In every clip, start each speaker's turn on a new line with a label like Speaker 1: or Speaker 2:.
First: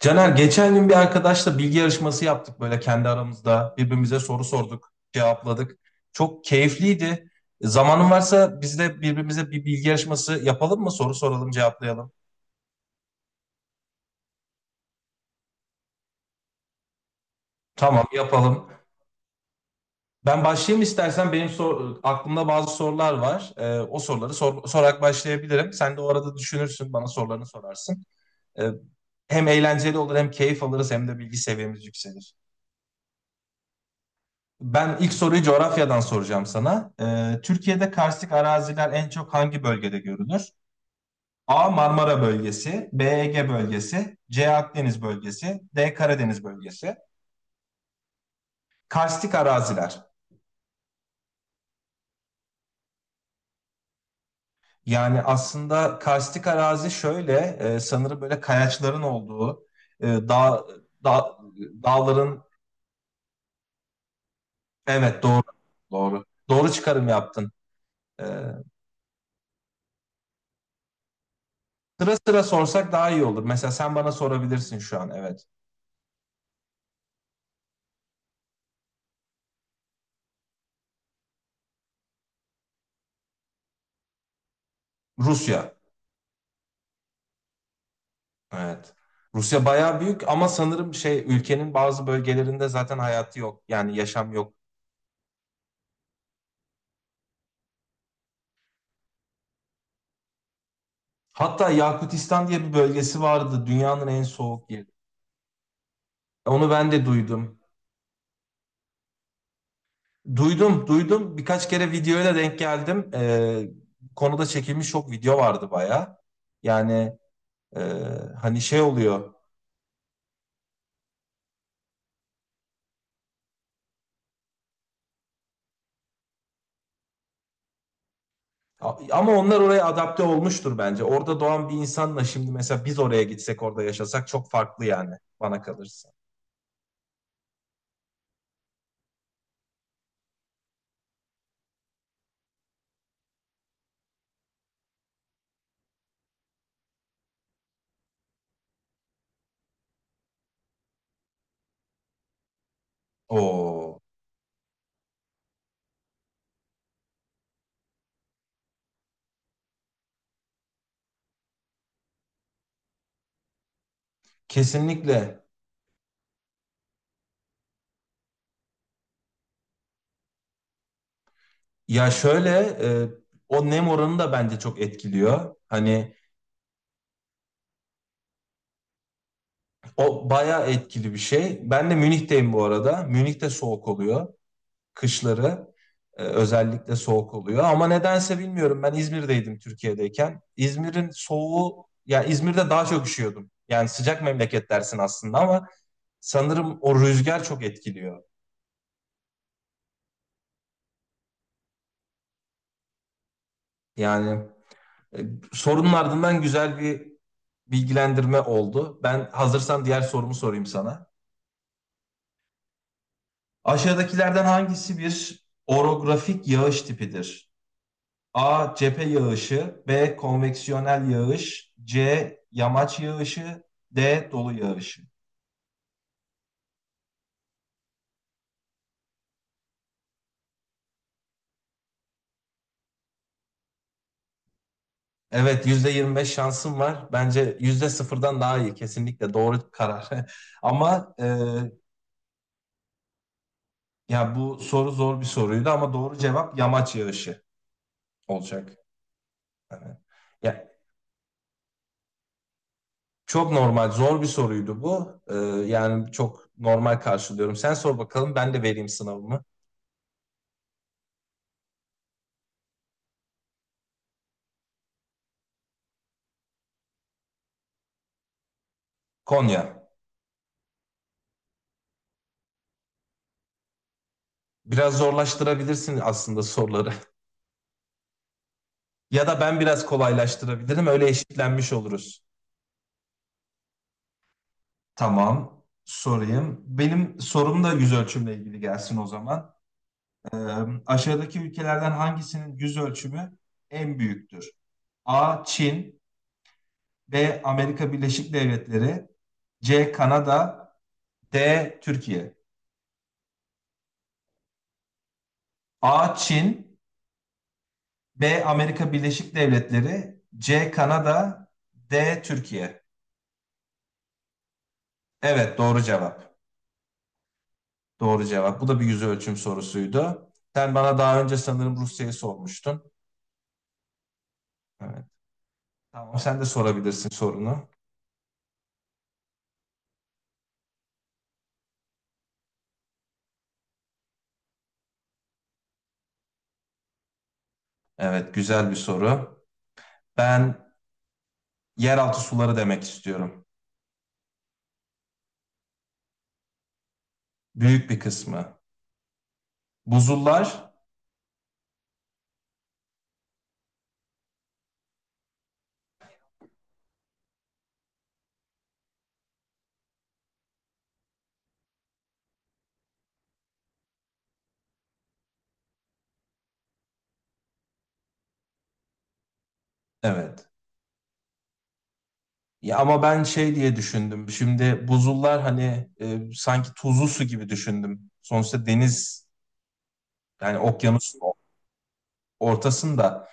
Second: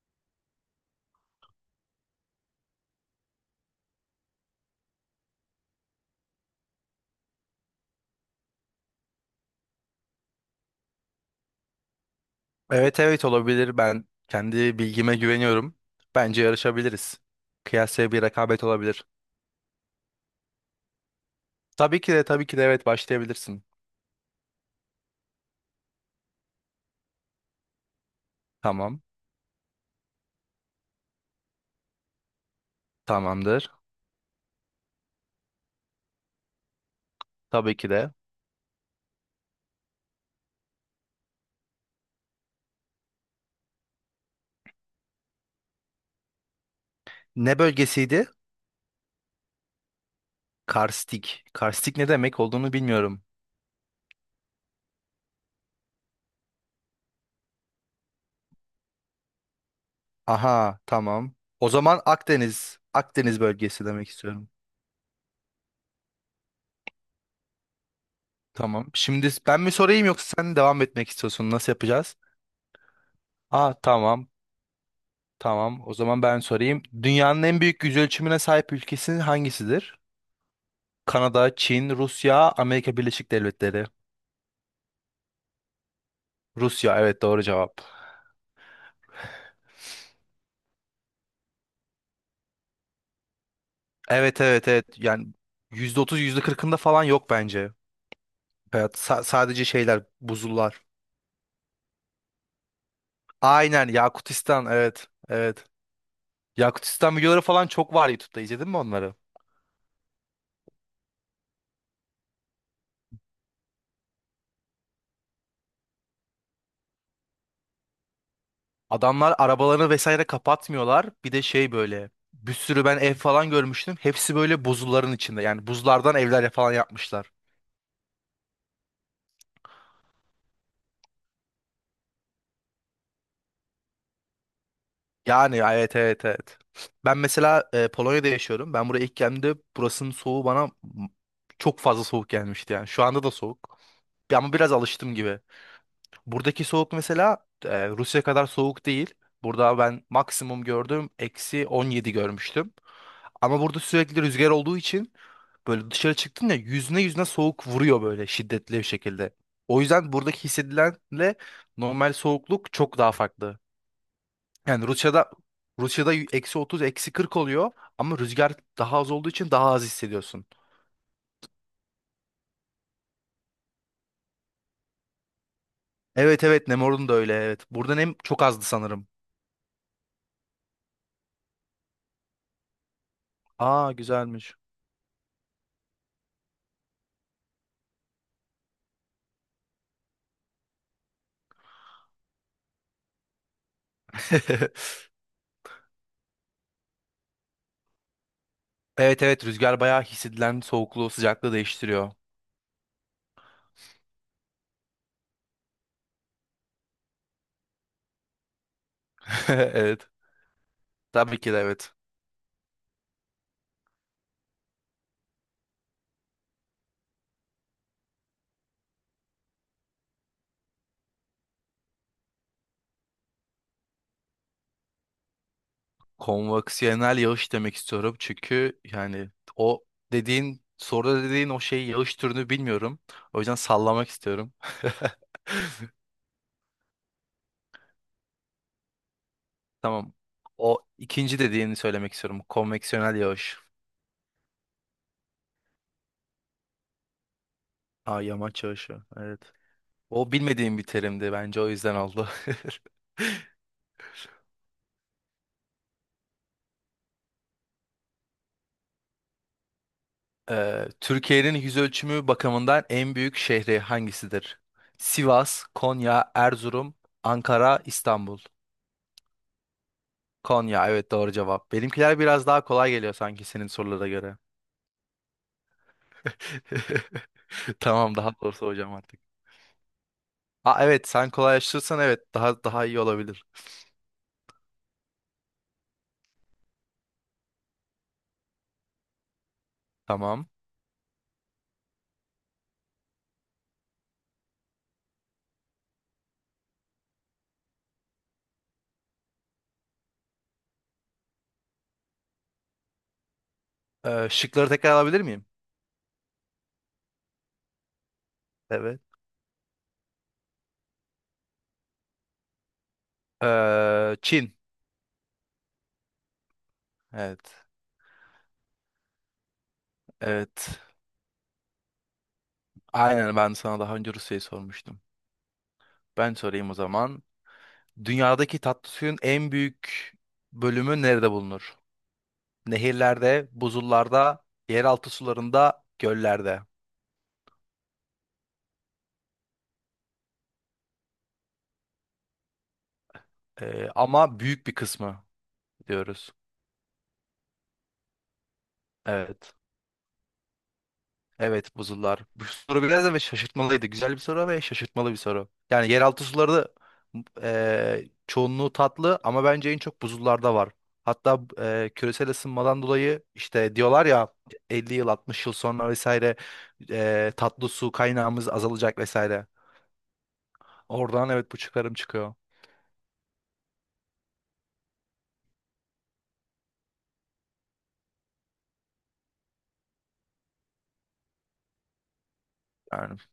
Speaker 1: Caner geçen gün bir arkadaşla bilgi yarışması yaptık böyle kendi aramızda. Birbirimize soru sorduk, cevapladık. Çok keyifliydi. Zamanın varsa biz de birbirimize bir bilgi yarışması yapalım mı? Soru soralım, cevaplayalım.
Speaker 2: Evet, olabilir. Ben kendi bilgime güveniyorum. Bence yarışabiliriz.
Speaker 1: Tamam,
Speaker 2: Kıyasaya bir rekabet
Speaker 1: yapalım.
Speaker 2: olabilir.
Speaker 1: Ben başlayayım istersen. Benim
Speaker 2: Tabii ki de tabii
Speaker 1: aklımda
Speaker 2: ki de
Speaker 1: bazı
Speaker 2: evet
Speaker 1: sorular var.
Speaker 2: başlayabilirsin.
Speaker 1: O soruları sorarak başlayabilirim. Sen de o arada düşünürsün, bana sorularını sorarsın. Ee,
Speaker 2: Tamam.
Speaker 1: Hem eğlenceli olur, hem keyif alırız, hem de bilgi seviyemiz yükselir.
Speaker 2: Tamamdır.
Speaker 1: Ben ilk soruyu coğrafyadan soracağım sana.
Speaker 2: Tabii
Speaker 1: Türkiye'de
Speaker 2: ki de.
Speaker 1: karstik araziler en çok hangi bölgede görülür? A. Marmara bölgesi, B. Ege bölgesi, C. Akdeniz bölgesi, D. Karadeniz bölgesi.
Speaker 2: Ne bölgesiydi?
Speaker 1: Karstik araziler.
Speaker 2: Karstik. Karstik ne demek olduğunu bilmiyorum.
Speaker 1: Yani aslında karstik arazi şöyle, sanırım böyle kayaçların olduğu, e, dağ,
Speaker 2: Aha, tamam.
Speaker 1: dağ-
Speaker 2: O zaman
Speaker 1: dağların,
Speaker 2: Akdeniz. Akdeniz bölgesi demek istiyorum.
Speaker 1: evet doğru çıkarım yaptın. Ee,
Speaker 2: Tamam. Şimdi ben mi sorayım yoksa sen devam etmek istiyorsun? Nasıl
Speaker 1: Sıra
Speaker 2: yapacağız?
Speaker 1: sıra sorsak daha iyi olur. Mesela
Speaker 2: Aa,
Speaker 1: sen bana
Speaker 2: tamam.
Speaker 1: sorabilirsin şu an, evet.
Speaker 2: Tamam. O zaman ben sorayım. Dünyanın en büyük yüzölçümüne sahip ülkesi hangisidir? Kanada, Çin, Rusya, Amerika Birleşik Devletleri.
Speaker 1: Rusya.
Speaker 2: Rusya, evet, doğru cevap.
Speaker 1: Evet. Rusya bayağı büyük ama sanırım şey ülkenin bazı bölgelerinde zaten hayatı yok. Yani yaşam
Speaker 2: Evet
Speaker 1: yok.
Speaker 2: evet evet yani yüzde otuz, yüzde kırkında falan yok bence. Evet, sadece şeyler, buzullar.
Speaker 1: Hatta Yakutistan diye bir bölgesi vardı.
Speaker 2: Aynen,
Speaker 1: Dünyanın en
Speaker 2: Yakutistan,
Speaker 1: soğuk yeri.
Speaker 2: evet.
Speaker 1: Onu ben de
Speaker 2: Yakutistan videoları
Speaker 1: duydum.
Speaker 2: falan çok var YouTube'da, izledin mi onları?
Speaker 1: Duydum, duydum. Birkaç kere videoyla denk geldim. Bu konuda çekilmiş çok video vardı bayağı. Yani e, hani şey oluyor.
Speaker 2: Adamlar arabalarını vesaire kapatmıyorlar. Bir de şey, böyle bir sürü ben ev falan görmüştüm. Hepsi böyle buzulların içinde, yani buzlardan evler falan yapmışlar.
Speaker 1: Ama onlar oraya adapte olmuştur bence. Orada doğan bir insanla şimdi mesela biz oraya gitsek orada yaşasak çok farklı yani
Speaker 2: Yani
Speaker 1: bana
Speaker 2: evet
Speaker 1: kalırsa.
Speaker 2: evet evet. Ben mesela Polonya'da yaşıyorum. Ben buraya ilk geldiğimde burasının soğuğu bana m- çok fazla soğuk gelmişti yani. Şu anda da soğuk. Ama biraz alıştım gibi. Buradaki soğuk mesela Rusya kadar soğuk değil. Burada ben maksimum gördüm, eksi 17 görmüştüm. Ama burada
Speaker 1: Oo.
Speaker 2: sürekli rüzgar olduğu için böyle dışarı çıktın ya, yüzüne yüzüne soğuk vuruyor, böyle şiddetli bir şekilde. O yüzden buradaki hissedilenle normal soğukluk çok daha farklı. Yani
Speaker 1: Kesinlikle.
Speaker 2: Rusya'da eksi 30, eksi 40 oluyor ama rüzgar daha az olduğu için daha az hissediyorsun.
Speaker 1: Ya şöyle o nem oranı da bence çok etkiliyor. Hani
Speaker 2: Evet, Nemor'un da öyle, evet. Burada nem çok azdı sanırım.
Speaker 1: o bayağı etkili bir şey. Ben de Münih'teyim bu arada. Münih'te soğuk
Speaker 2: Aa,
Speaker 1: oluyor.
Speaker 2: güzelmiş.
Speaker 1: Kışları özellikle soğuk oluyor. Ama nedense bilmiyorum ben İzmir'deydim Türkiye'deyken. İzmir'in soğuğu ya İzmir'de daha çok üşüyordum. Yani sıcak memleket dersin aslında ama sanırım o rüzgar çok etkiliyor.
Speaker 2: Evet, rüzgar bayağı hissedilen soğukluğu sıcaklığı değiştiriyor.
Speaker 1: Yani e, sorunun ardından güzel bir bilgilendirme oldu. Ben hazırsan diğer
Speaker 2: Evet.
Speaker 1: sorumu sorayım sana.
Speaker 2: Tabii ki de, evet.
Speaker 1: Aşağıdakilerden hangisi bir orografik yağış tipidir? A. Cephe yağışı B. Konveksiyonel yağış C. Yamaç yağışı D. Dolu yağışı
Speaker 2: Konvaksiyonel yağış demek istiyorum, çünkü yani o dediğin soruda dediğin o şey yağış türünü bilmiyorum. O yüzden sallamak istiyorum.
Speaker 1: Evet yüzde yirmi beş şansım var. Bence %0'dan daha iyi. Kesinlikle doğru karar.
Speaker 2: Tamam. O
Speaker 1: Ama
Speaker 2: ikinci dediğini söylemek istiyorum. Konveksiyonel yağış.
Speaker 1: ya bu soru zor bir soruydu ama doğru cevap yamaç yağışı
Speaker 2: Ha, yamaç
Speaker 1: olacak.
Speaker 2: yağışı. Evet.
Speaker 1: Yani,
Speaker 2: O
Speaker 1: ya,
Speaker 2: bilmediğim bir terimdi bence, o yüzden oldu.
Speaker 1: çok normal, zor bir soruydu bu. Yani çok normal karşılıyorum. Sen sor bakalım ben de vereyim sınavımı.
Speaker 2: Türkiye'nin yüz ölçümü bakımından en büyük şehri hangisidir? Sivas, Konya, Erzurum, Ankara, İstanbul.
Speaker 1: Konya.
Speaker 2: Konya, evet, doğru cevap. Benimkiler biraz daha kolay geliyor sanki senin sorulara göre.
Speaker 1: Biraz zorlaştırabilirsin aslında soruları.
Speaker 2: Tamam, daha doğrusu hocam artık.
Speaker 1: Ya da ben biraz
Speaker 2: Aa
Speaker 1: kolaylaştırabilirim. Öyle
Speaker 2: evet, sen
Speaker 1: eşitlenmiş
Speaker 2: kolaylaştırırsan
Speaker 1: oluruz.
Speaker 2: evet, daha iyi olabilir.
Speaker 1: Tamam. Sorayım. Benim sorum da yüz ölçümle ilgili gelsin o zaman. Ee,
Speaker 2: Tamam.
Speaker 1: Aşağıdaki ülkelerden hangisinin yüz ölçümü en büyüktür? A. Çin B. Amerika Birleşik Devletleri C. Kanada D. Türkiye.
Speaker 2: Şıkları tekrar alabilir miyim?
Speaker 1: A. Çin B. Amerika
Speaker 2: Evet.
Speaker 1: Birleşik Devletleri C. Kanada D. Türkiye.
Speaker 2: Çin.
Speaker 1: Evet, doğru cevap.
Speaker 2: Evet.
Speaker 1: Doğru cevap. Bu da bir yüz ölçüm sorusuydu. Sen
Speaker 2: Evet.
Speaker 1: bana daha önce sanırım Rusya'yı sormuştun.
Speaker 2: Aynen, ben sana daha önce Rusya'yı sormuştum.
Speaker 1: Evet. Tamam.
Speaker 2: Ben
Speaker 1: Sen de
Speaker 2: sorayım o
Speaker 1: sorabilirsin
Speaker 2: zaman.
Speaker 1: sorunu.
Speaker 2: Dünyadaki tatlı suyun en büyük bölümü nerede bulunur? Nehirlerde, buzullarda, yeraltı sularında, göllerde.
Speaker 1: Evet, güzel bir soru. Ben yeraltı suları demek istiyorum.
Speaker 2: Ama büyük bir kısmı diyoruz.
Speaker 1: Büyük bir kısmı.
Speaker 2: Evet.
Speaker 1: Buzullar,
Speaker 2: Evet, buzullar. Bu soru biraz da ve şaşırtmalıydı. Güzel bir soru ve şaşırtmalı bir soru. Yani yeraltı suları da çoğunluğu tatlı ama bence en çok buzullarda var. Hatta küresel ısınmadan dolayı işte diyorlar ya, 50 yıl 60 yıl sonra vesaire, tatlı su kaynağımız azalacak vesaire.
Speaker 1: evet.
Speaker 2: Oradan evet, bu çıkarım çıkıyor.
Speaker 1: Ya ama ben şey diye düşündüm. Şimdi buzullar hani sanki tuzlu su gibi düşündüm. Sonuçta deniz yani okyanusun
Speaker 2: Yani
Speaker 1: ortasında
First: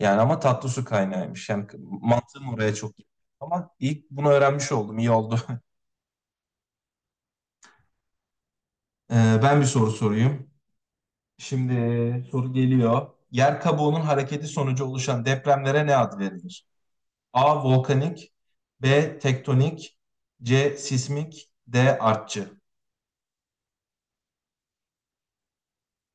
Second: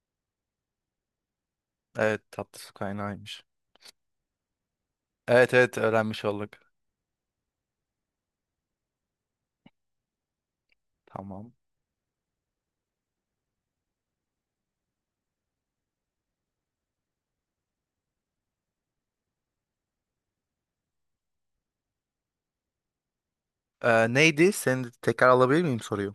Speaker 1: yani ama tatlı su kaynağıymış. Yani
Speaker 2: evet,
Speaker 1: mantığım
Speaker 2: tatlı
Speaker 1: oraya
Speaker 2: su
Speaker 1: çok gitti.
Speaker 2: kaynağıymış.
Speaker 1: Ama ilk bunu öğrenmiş oldum. İyi oldu.
Speaker 2: Evet, öğrenmiş olduk.
Speaker 1: Ee, Ben bir soru sorayım.
Speaker 2: Tamam.
Speaker 1: Şimdi soru geliyor. Yer kabuğunun hareketi sonucu oluşan depremlere ne ad verilir? A. Volkanik B. Tektonik C. Sismik D. Artçı
Speaker 2: Neydi? Seni tekrar alabilir miyim soruyu?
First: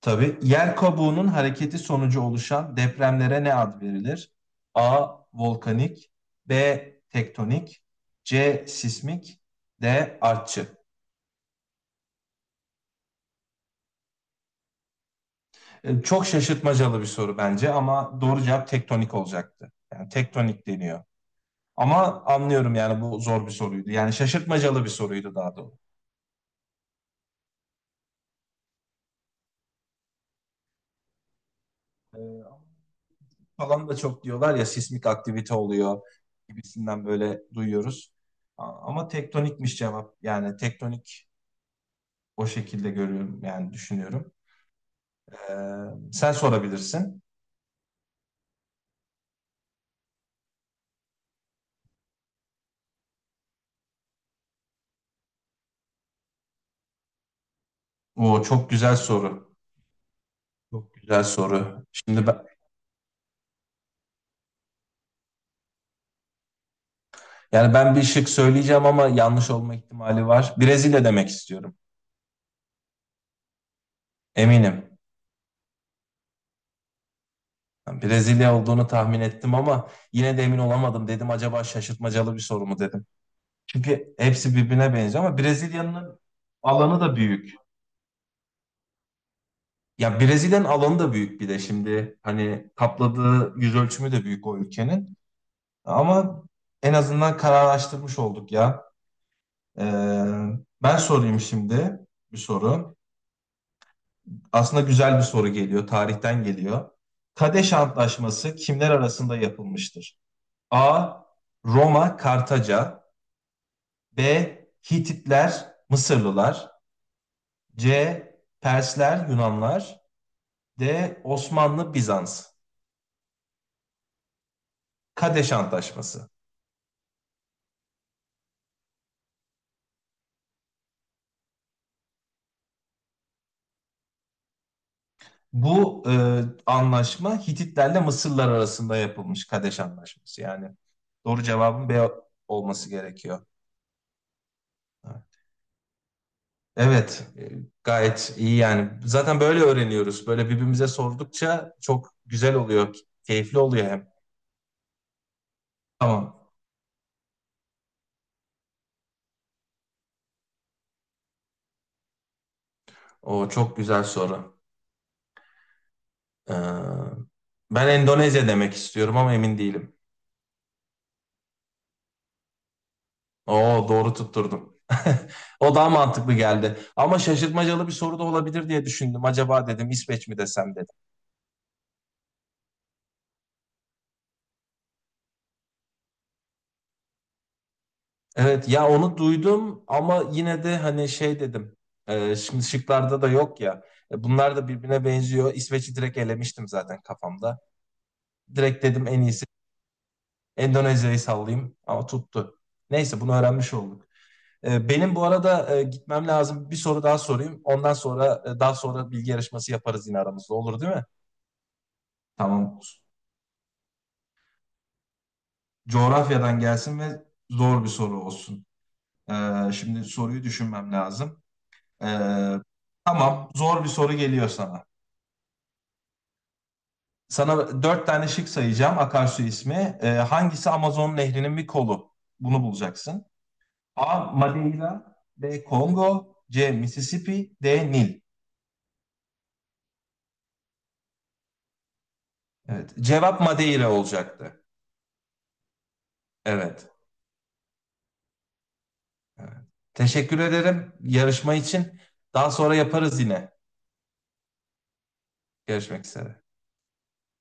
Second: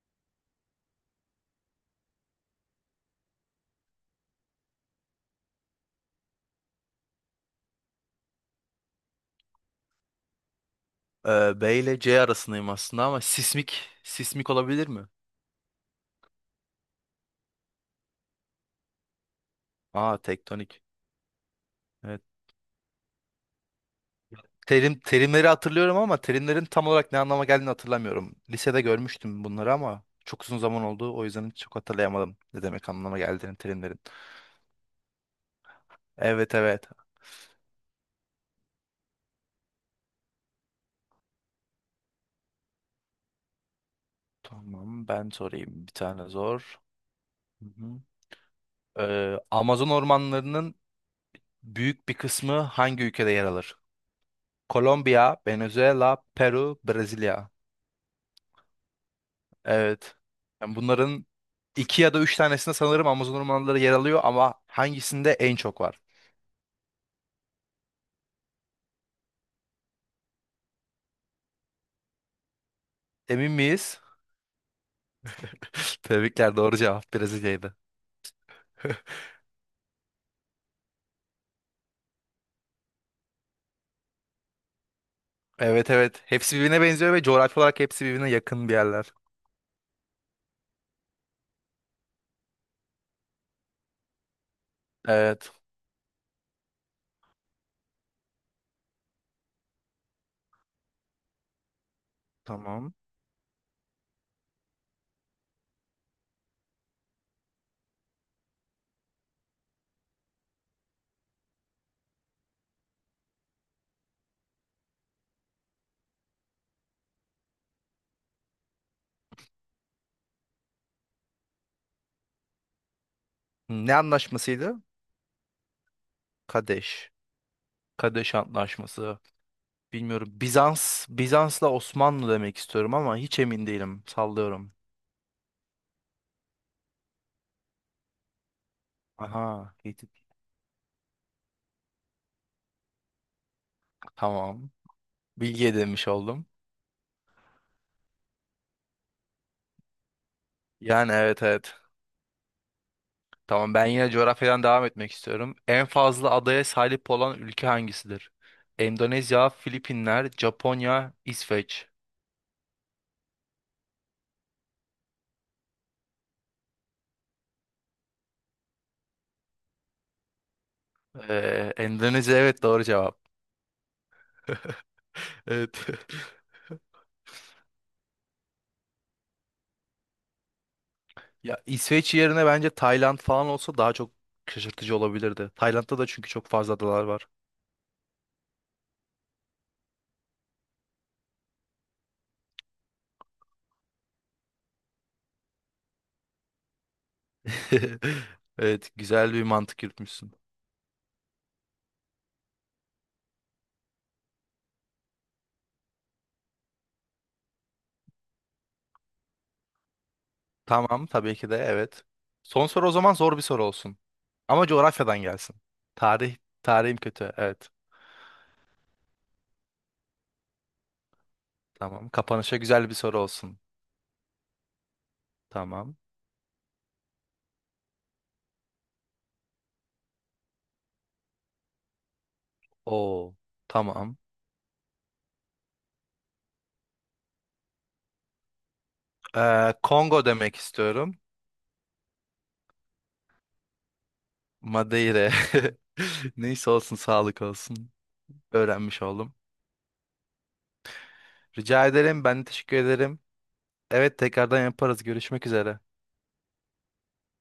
Speaker 1: Tabii. Yer kabuğunun hareketi sonucu oluşan depremlere ne ad verilir? A. Volkanik B. Tektonik C. Sismik D. Artçı
Speaker 2: B ile C arasındayım aslında ama sismik, olabilir mi?
Speaker 1: Çok şaşırtmacalı bir soru bence ama doğru cevap tektonik olacaktı. Yani
Speaker 2: Aa,
Speaker 1: tektonik
Speaker 2: tektonik.
Speaker 1: deniyor. Ama
Speaker 2: Evet.
Speaker 1: anlıyorum yani bu zor bir soruydu. Yani şaşırtmacalı bir soruydu
Speaker 2: Terimleri
Speaker 1: daha doğrusu.
Speaker 2: hatırlıyorum ama terimlerin tam olarak ne anlama geldiğini hatırlamıyorum. Lisede görmüştüm bunları ama çok uzun zaman oldu, o yüzden çok hatırlayamadım
Speaker 1: Ee,
Speaker 2: ne demek anlama geldiğini
Speaker 1: Falan da
Speaker 2: terimlerin.
Speaker 1: çok diyorlar ya sismik aktivite oluyor
Speaker 2: Evet.
Speaker 1: gibisinden böyle duyuyoruz. Ama tektonikmiş cevap. Yani tektonik o şekilde görüyorum yani düşünüyorum.
Speaker 2: Tamam, ben sorayım
Speaker 1: Ee,
Speaker 2: bir tane
Speaker 1: Sen
Speaker 2: zor.
Speaker 1: sorabilirsin.
Speaker 2: Hı hı. Amazon ormanlarının büyük bir kısmı hangi ülkede yer alır? Kolombiya, Venezuela, Peru, Brezilya.
Speaker 1: O çok güzel soru.
Speaker 2: Evet. Yani
Speaker 1: Çok güzel
Speaker 2: bunların
Speaker 1: soru.
Speaker 2: iki ya da
Speaker 1: Şimdi
Speaker 2: üç
Speaker 1: ben
Speaker 2: tanesinde sanırım Amazon ormanları yer alıyor ama hangisinde en çok var?
Speaker 1: yani ben bir şık söyleyeceğim ama yanlış olma ihtimali var. Brezilya demek istiyorum.
Speaker 2: Emin miyiz?
Speaker 1: Eminim.
Speaker 2: Tebrikler, doğru cevap Brezilya'ydı.
Speaker 1: Yani Brezilya olduğunu tahmin ettim ama yine de emin olamadım. Dedim acaba şaşırtmacalı bir soru mu dedim. Çünkü hepsi birbirine benziyor ama
Speaker 2: Evet
Speaker 1: Brezilya'nın
Speaker 2: evet. Hepsi birbirine
Speaker 1: alanı
Speaker 2: benziyor
Speaker 1: da
Speaker 2: ve
Speaker 1: büyük.
Speaker 2: coğrafi olarak hepsi birbirine yakın bir yerler.
Speaker 1: Ya Brezilya'nın alanı da büyük bir de şimdi hani kapladığı yüz ölçümü de büyük o ülkenin.
Speaker 2: Evet.
Speaker 1: Ama en azından kararlaştırmış olduk ya. Ee, Ben sorayım şimdi bir
Speaker 2: Tamam.
Speaker 1: soru. Aslında güzel bir soru geliyor, tarihten geliyor. Kadeş Antlaşması kimler arasında yapılmıştır? A. Roma, Kartaca. B. Hititler, Mısırlılar. C. Persler, Yunanlar. D. Osmanlı, Bizans.
Speaker 2: Ne anlaşmasıydı?
Speaker 1: Kadeş Antlaşması.
Speaker 2: Kadeş. Kadeş Antlaşması. Bilmiyorum. Bizans'la Osmanlı demek istiyorum ama hiç emin değilim. Sallıyorum.
Speaker 1: Bu anlaşma Hititlerle Mısırlar arasında yapılmış
Speaker 2: Aha.
Speaker 1: Kadeş
Speaker 2: Hitit.
Speaker 1: Antlaşması. Yani doğru cevabın B olması gerekiyor.
Speaker 2: Tamam. Bilgi edinmiş oldum.
Speaker 1: Evet, gayet iyi yani. Zaten böyle öğreniyoruz. Böyle birbirimize
Speaker 2: Yani evet
Speaker 1: sordukça
Speaker 2: evet.
Speaker 1: çok güzel oluyor, keyifli
Speaker 2: Tamam,
Speaker 1: oluyor
Speaker 2: ben
Speaker 1: hem.
Speaker 2: yine coğrafyadan devam etmek istiyorum. En fazla
Speaker 1: Tamam.
Speaker 2: adaya sahip olan ülke hangisidir? Endonezya, Filipinler, Japonya, İsveç.
Speaker 1: O çok güzel soru. Ee, Ben Endonezya demek istiyorum ama emin değilim.
Speaker 2: Endonezya, evet, doğru cevap.
Speaker 1: Oo doğru tutturdum. O daha
Speaker 2: Evet.
Speaker 1: mantıklı geldi. Ama şaşırtmacalı bir soru da olabilir diye düşündüm. Acaba dedim İsveç mi desem dedim.
Speaker 2: Ya İsveç yerine bence Tayland falan olsa daha çok şaşırtıcı olabilirdi. Tayland'da da çünkü çok fazla adalar var.
Speaker 1: Evet ya onu duydum ama yine de hani şey dedim. Şimdi şıklarda da yok ya. Bunlar da birbirine benziyor. İsveç'i direkt elemiştim zaten kafamda. Direkt
Speaker 2: Evet,
Speaker 1: dedim en
Speaker 2: güzel bir
Speaker 1: iyisi
Speaker 2: mantık yürütmüşsün.
Speaker 1: Endonezya'yı sallayayım ama tuttu. Neyse bunu öğrenmiş olduk. Benim bu arada gitmem lazım. Bir soru daha sorayım. Ondan sonra daha sonra bilgi yarışması yaparız yine aramızda. Olur değil mi?
Speaker 2: Tamam, tabii ki de, evet. Son
Speaker 1: Tamam.
Speaker 2: soru o zaman zor bir soru olsun. Ama coğrafyadan gelsin. Tarih,
Speaker 1: Coğrafyadan
Speaker 2: tarihim
Speaker 1: gelsin ve
Speaker 2: kötü. Evet.
Speaker 1: zor bir soru olsun. Şimdi soruyu düşünmem lazım.
Speaker 2: Tamam.
Speaker 1: Ee,
Speaker 2: Kapanışa güzel bir soru
Speaker 1: tamam.
Speaker 2: olsun.
Speaker 1: Zor bir soru geliyor sana.
Speaker 2: Tamam.
Speaker 1: Sana dört tane şık sayacağım akarsu ismi. Hangisi Amazon Nehri'nin bir kolu? Bunu bulacaksın.
Speaker 2: Oo. Tamam.
Speaker 1: A. Madeira. B. Kongo. C. Mississippi. D. Nil.
Speaker 2: Kongo demek istiyorum.
Speaker 1: Evet. Cevap Madeira olacaktı.
Speaker 2: Madeira. Neyse,
Speaker 1: Evet.
Speaker 2: olsun, sağlık olsun. Öğrenmiş oldum.
Speaker 1: Evet. Teşekkür ederim yarışma
Speaker 2: Rica
Speaker 1: için.
Speaker 2: ederim. Ben de
Speaker 1: Daha sonra
Speaker 2: teşekkür
Speaker 1: yaparız
Speaker 2: ederim.
Speaker 1: yine.
Speaker 2: Evet, tekrardan yaparız. Görüşmek üzere.
Speaker 1: Görüşmek üzere.